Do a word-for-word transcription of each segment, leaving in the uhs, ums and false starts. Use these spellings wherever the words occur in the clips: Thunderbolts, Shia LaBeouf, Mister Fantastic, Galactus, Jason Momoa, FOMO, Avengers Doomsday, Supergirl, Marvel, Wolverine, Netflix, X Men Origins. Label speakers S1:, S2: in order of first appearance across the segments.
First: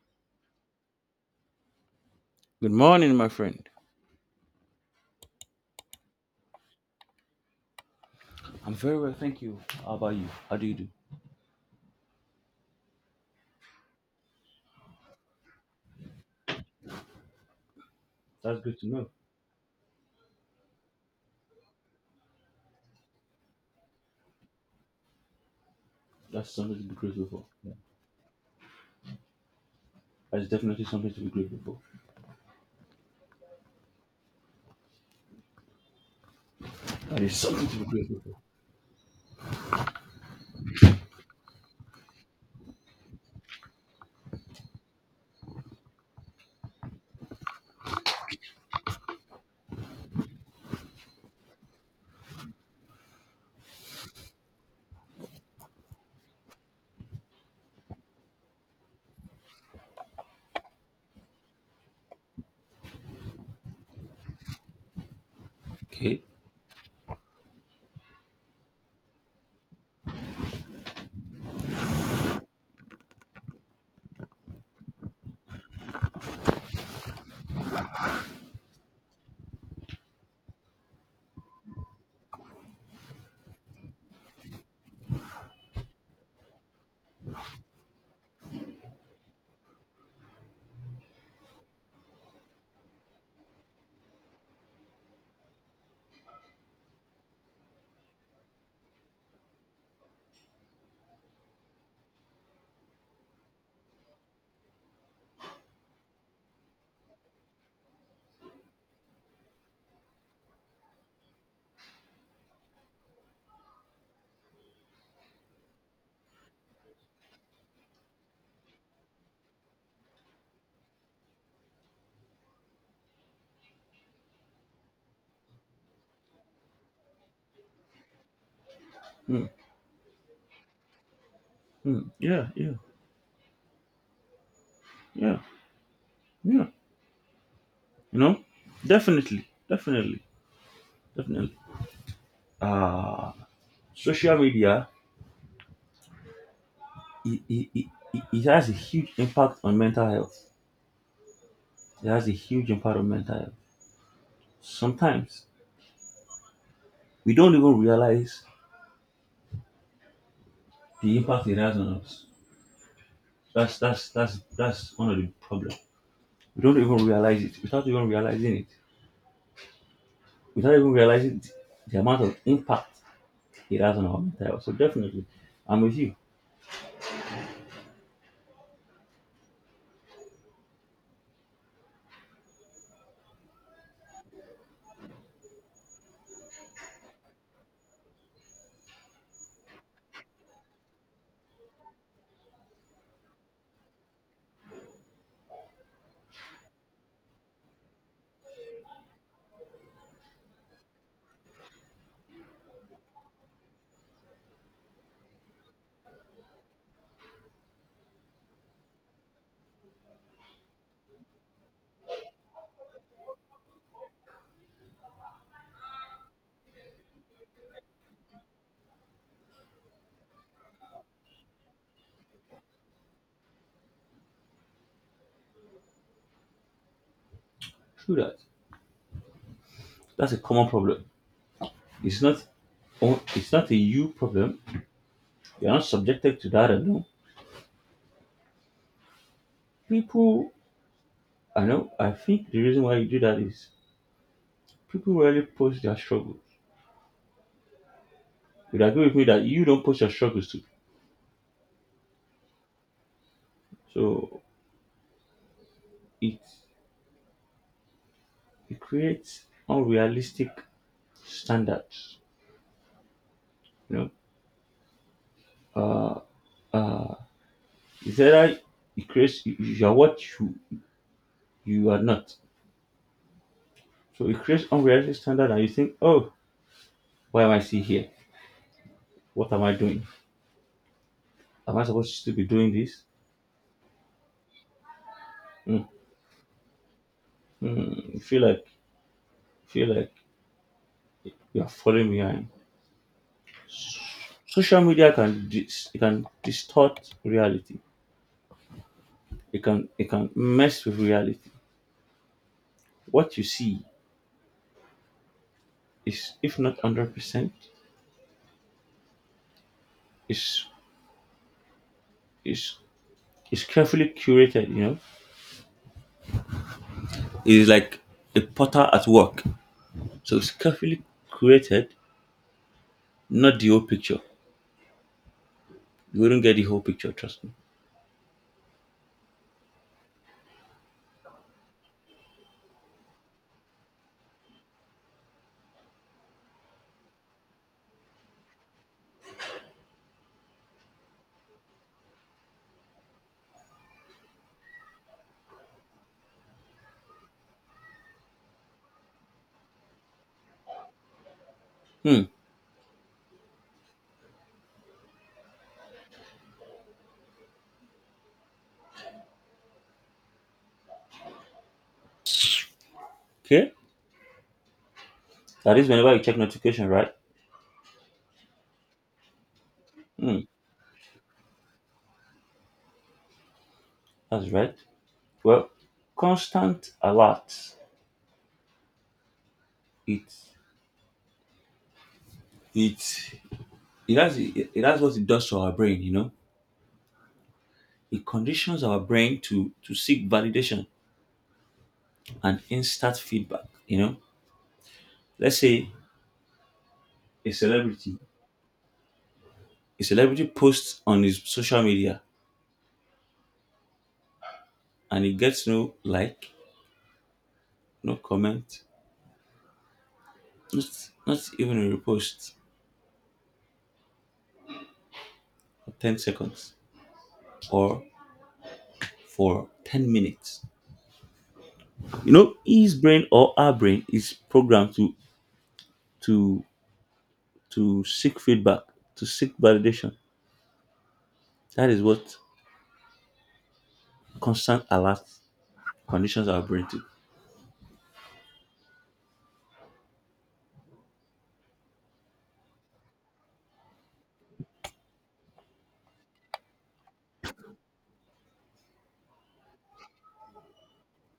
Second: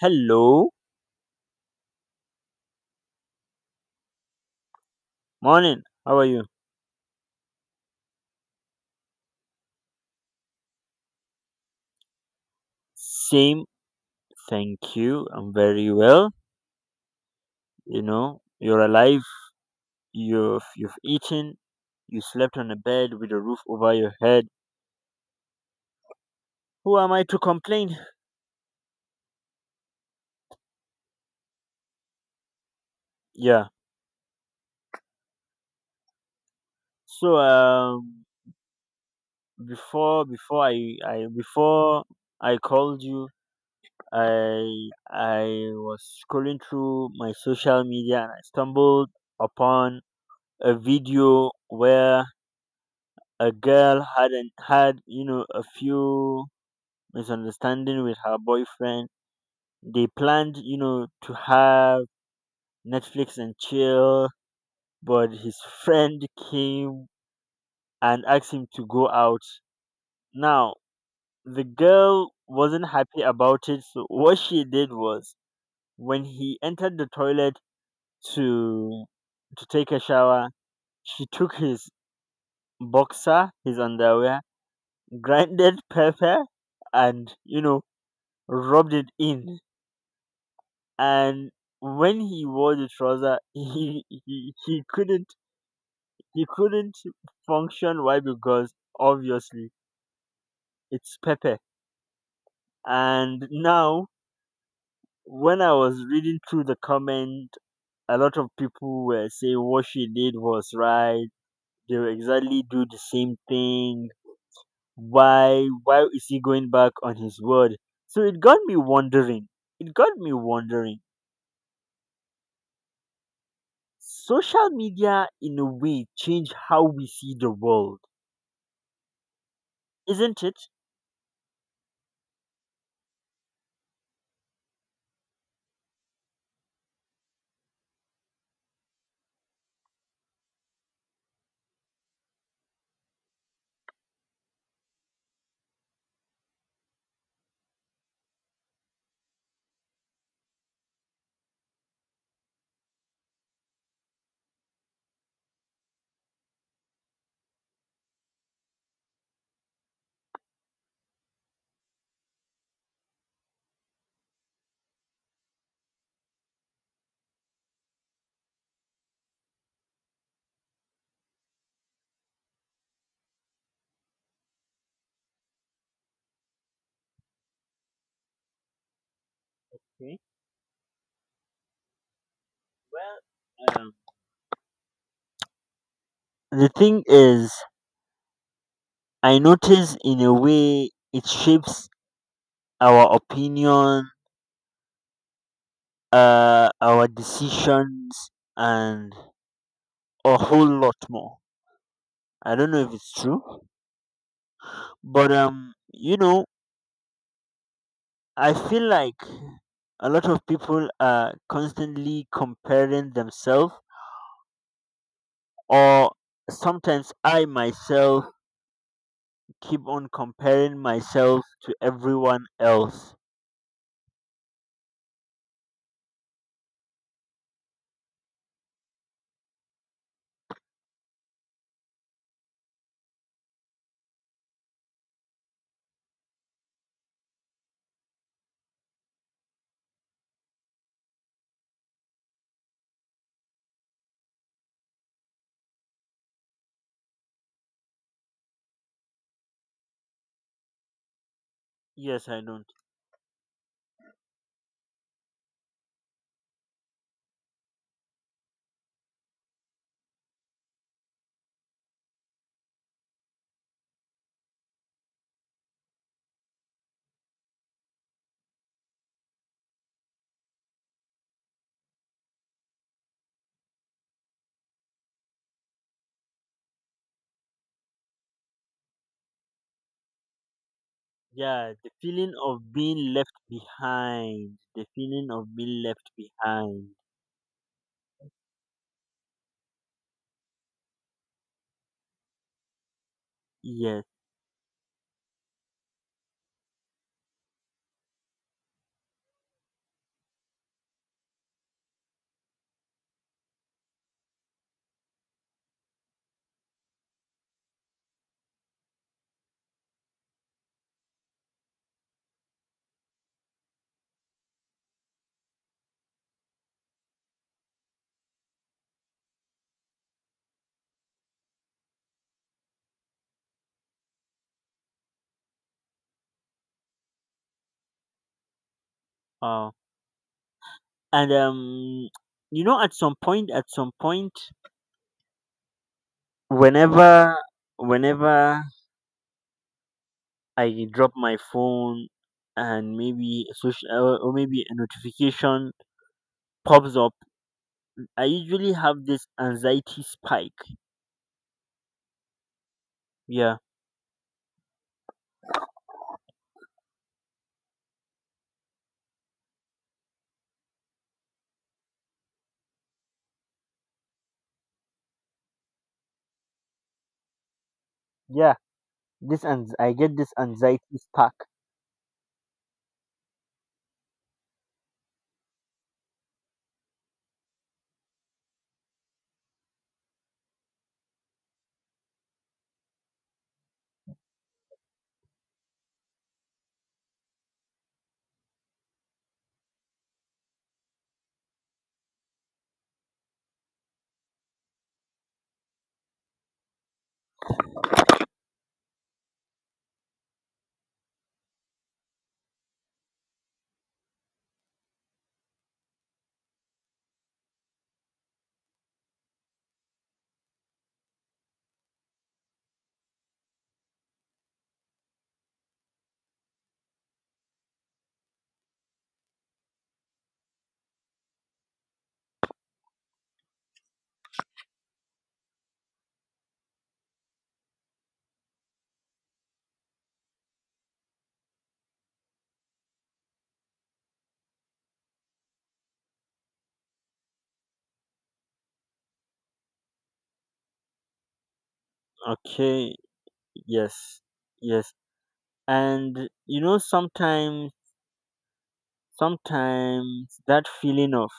S1: Hello,
S2: Good morning, my friend.
S1: morning. How are you?
S2: I'm very well, thank you. How about you? How do you do?
S1: Same, thank you. I'm very well. You know,
S2: That's good
S1: you're
S2: to know.
S1: alive. You've you've eaten. You slept on a bed with a roof over your head.
S2: That's something to be
S1: Who am I
S2: grateful
S1: to
S2: for. Yeah.
S1: complain?
S2: That's definitely something to be grateful for.
S1: Yeah.
S2: That is
S1: So
S2: something to be grateful
S1: um,
S2: for.
S1: before before I I before I called you, I I was scrolling through my social media, and I stumbled upon a video where a girl had an, had, you know a few misunderstanding with her boyfriend. They planned, you know, to have Netflix and chill, but his
S2: Okay.
S1: friend came and asked him to go out. Now the girl wasn't happy about it, so what she did was, when he entered the toilet to to take a shower, she took his boxer, his underwear, grinded pepper, and, you know, rubbed it in. And when he wore the trouser, he, he he couldn't, he couldn't function. Why? Because obviously it's pepper. And now, when I was reading through the comment, a lot of people were saying what she did was right. They will exactly do the same thing. Why? Why is he going back on his word? So it got me wondering. It got me wondering. Social media, in a way, changed how we see the world,
S2: Hmm.
S1: isn't it?
S2: Hmm. Yeah, yeah, yeah, yeah. You know, definitely, definitely, definitely. Uh, social media, it, it, it, it it has a huge impact on mental health. It has a huge impact on mental health. Sometimes we don't even realize the impact it has on us. That's that's that's that's one of the problem. We don't even realize it. Without even realizing it, without even realizing th- the amount of impact it has on our mental health. So definitely, I'm with you.
S1: Okay. Well, um, the thing is, I notice in a way it shapes our opinion, uh, our decisions, and a whole lot more. I don't know if it's true, but um, you know, I feel like a lot of people are constantly comparing themselves, or sometimes I myself keep on comparing myself to everyone else.
S2: True that. That's a common problem. It's not on- it's not a you problem. You're not subjected to that alone. People, I know. I think the reason why you do that is people rarely post their struggles. You'd agree with me that you don't post your struggles too.
S1: Yes, I don't.
S2: So it it creates unrealistic standards. You know, uh, uh, it's either it creates you you are what you you are not. So it creates unrealistic standard, and you think, oh, why am I still here? What am I doing?
S1: Yeah,
S2: Am I
S1: the
S2: supposed to
S1: feeling
S2: be
S1: of
S2: doing this?
S1: being left behind. The feeling of being
S2: Mm,
S1: left behind.
S2: mm, you feel like feel like you are falling behind.
S1: Yes.
S2: Social media can dis- it can distort reality. It can it can mess with reality. What you see is, if not hundred percent, is is is carefully curated. You know, it's like a potter at work. So it's carefully created, not the whole picture. You wouldn't get the whole picture, trust me.
S1: Uh, and um, you know, at some point, at some point, whenever, whenever I drop my phone and maybe a social or or maybe a notification pops up, I usually have this anxiety spike.
S2: Hmm.
S1: Yeah.
S2: Okay. That is whenever you check notification, right?
S1: Yeah. This, and I get this
S2: Hmm.
S1: anxiety stuck.
S2: That's right. Well, constant alert. It it it has it, it has what it does to our brain. You know, it conditions our brain to to seek validation and instant feedback. You know, let's say a celebrity a celebrity posts on his social media and he gets no like, no comment, Not, not even a repost for ten seconds or for ten minutes. You know, his brain or our brain is programmed to to to seek feedback, to seek validation. That is what constant alert conditions our brain to.
S1: Okay, yes, yes. And you know, sometimes, sometimes that feeling of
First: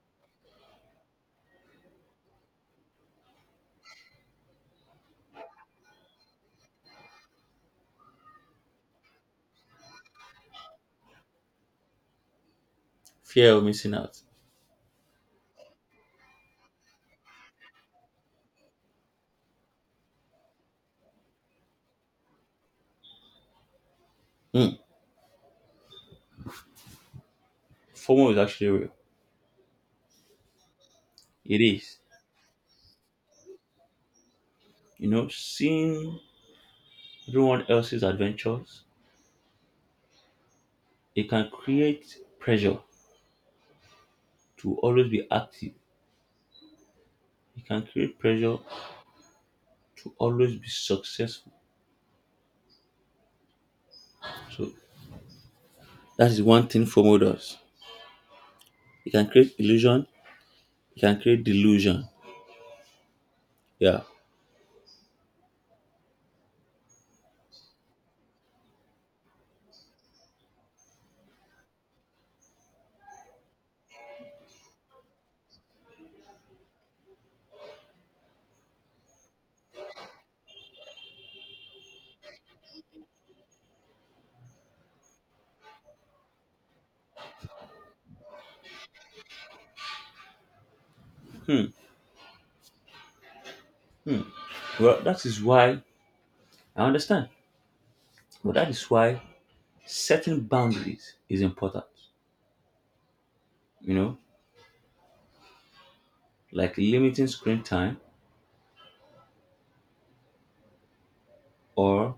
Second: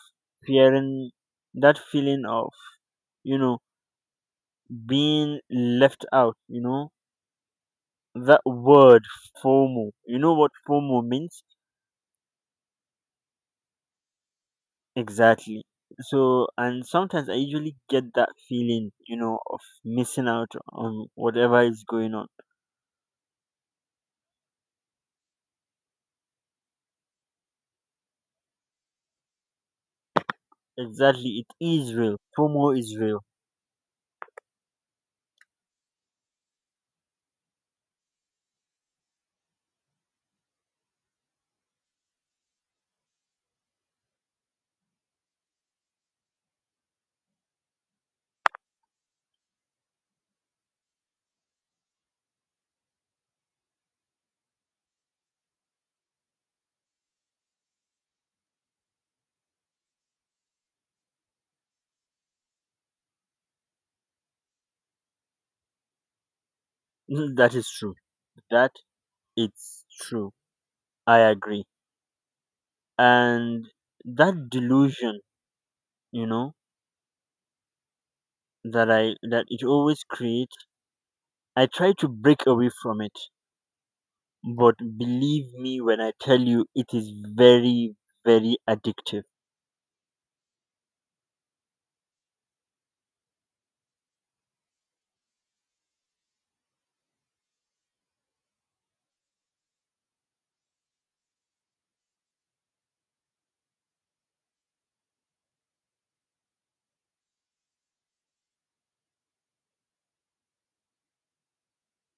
S1: fearing, that feeling of, you know, being left out, you know, that word FOMO, you know what FOMO means?
S2: Fear of missing out.
S1: Exactly. So, and sometimes I usually get that feeling, you know, of missing out on whatever is going on.
S2: Hmm. FOMO is actually real.
S1: Exactly, it
S2: It
S1: is
S2: is.
S1: real. FOMO is real.
S2: You know, seeing everyone else's adventures, it can create pressure to always be active. It can create pressure to always be successful. So that is one thing FOMO does. It can create illusion, it can create delusion. Yeah.
S1: Mhm. That is true. That, it's true. I agree. And that delusion, you know, that I that it always creates, I try to break away from it. But believe me when I tell you it is very, very addictive.
S2: Hmm. Well, that is why I understand. But that is why setting boundaries is important. You know, like limiting screen time or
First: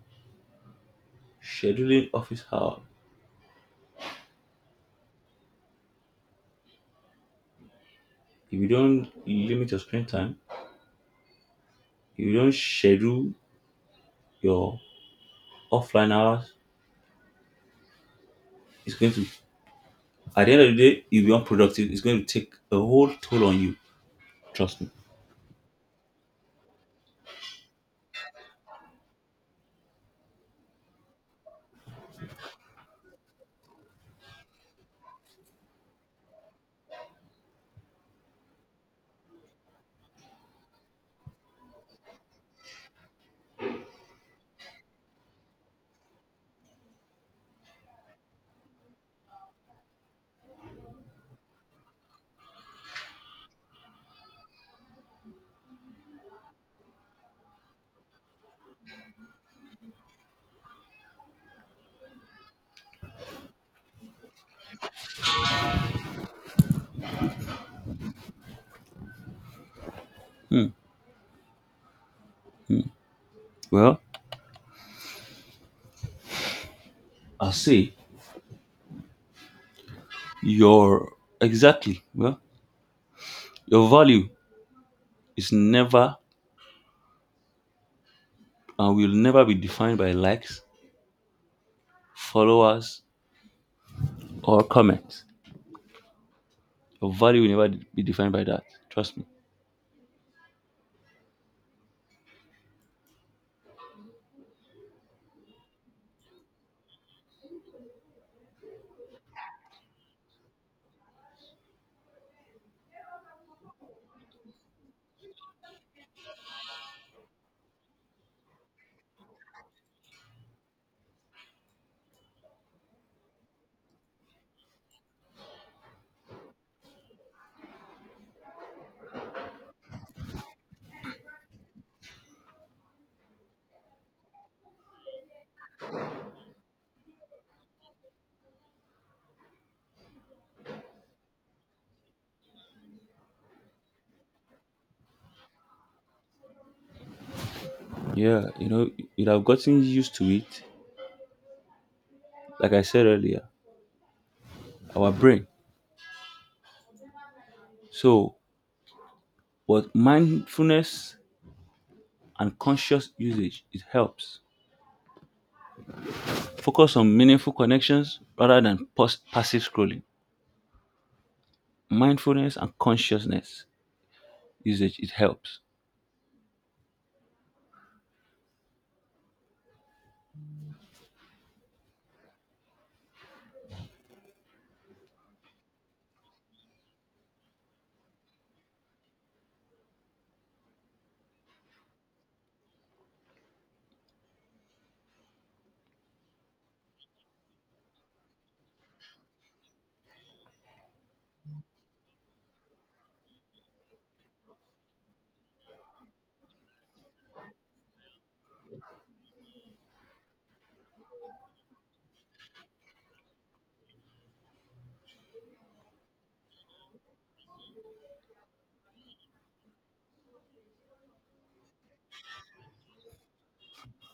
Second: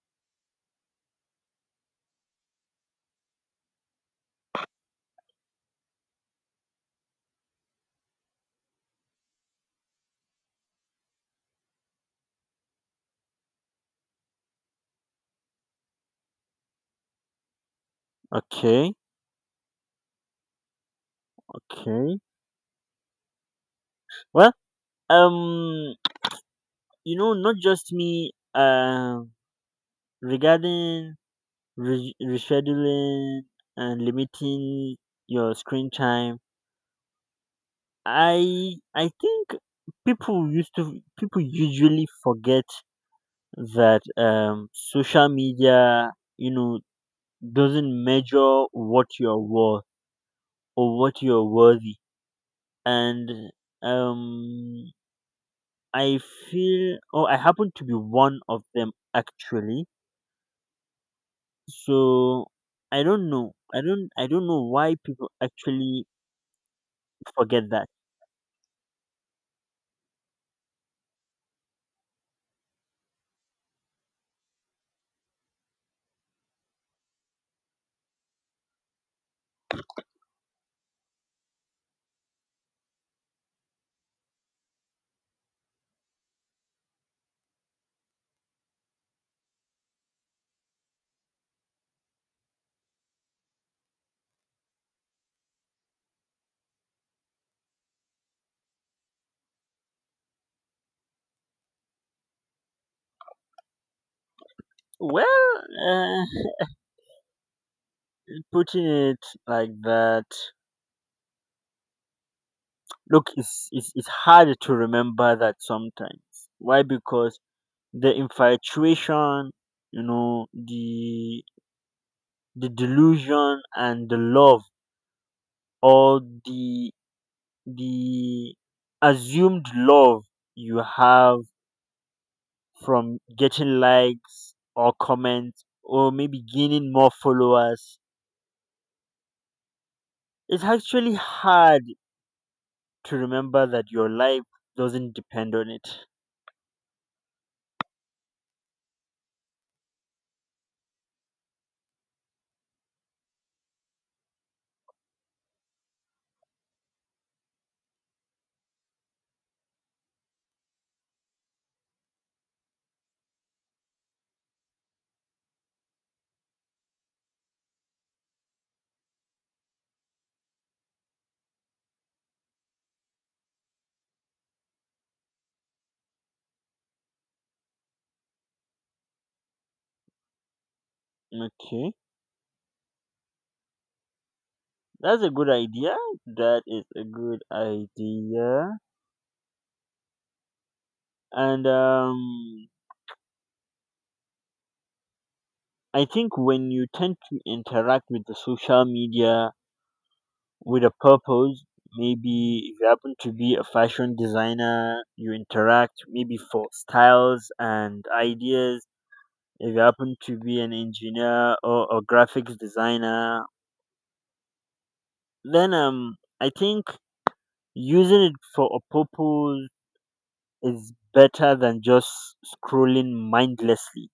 S2: scheduling office hours. If you don't limit your screen time, if you don't schedule your offline hours,
S1: Okay,
S2: it's going to at the end of the day, you'll be unproductive. It's
S1: okay.
S2: going to take a whole toll on you.
S1: Well,
S2: Trust me.
S1: um you know, not just me, uh regarding re- rescheduling and limiting your screen time, I I think people used to people usually forget that um social media, you know, doesn't measure what you're worth or what you're worthy. And um I feel, or I happen to be one of them actually, so I don't know, I don't I don't know why people actually forget that.
S2: Well, I'll say Your exactly. Well, your value is never and will never be defined by likes, followers, or comments. Your value will never be defined by that. Trust me.
S1: well uh, putting it like that. Look, it's, it's, it's hard to remember that sometimes. Why? Because the infatuation, you know, the the delusion and the love, or the the assumed love you have from getting likes or comments, or maybe gaining more followers. It's actually hard to remember that your life doesn't depend on it.
S2: Yeah, you know, you'd have gotten used to it. Like I said earlier, our brain. So, what mindfulness and conscious usage it helps. Focus on meaningful connections rather than pos- passive scrolling. Mindfulness and consciousness usage it helps.
S1: Okay. That's a good idea. That is a good idea. And um, I think when you tend to interact with the social media with a purpose, maybe if you happen to be a fashion designer, you interact maybe for styles and ideas. If you happen to be an engineer or a graphics designer, then um, I think using it for a purpose is better than just scrolling mindlessly.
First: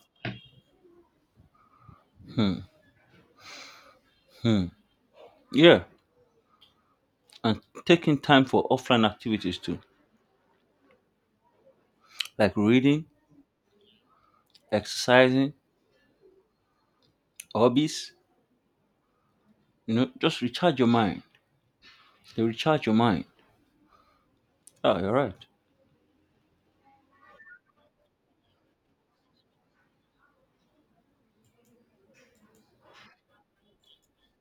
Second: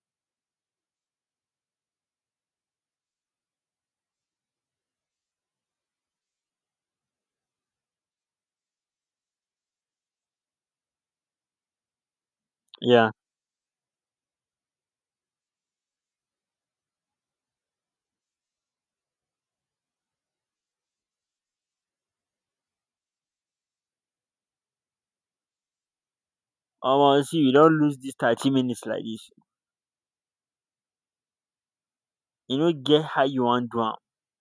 S2: Yeah, and taking time for offline activities too, like reading,
S1: Yeah.
S2: exercising, hobbies, you know, just recharge your mind. They recharge your mind. Oh, you're right.
S1: Omo see we don't lose dis thirty minutes like this. You know, get how you want do.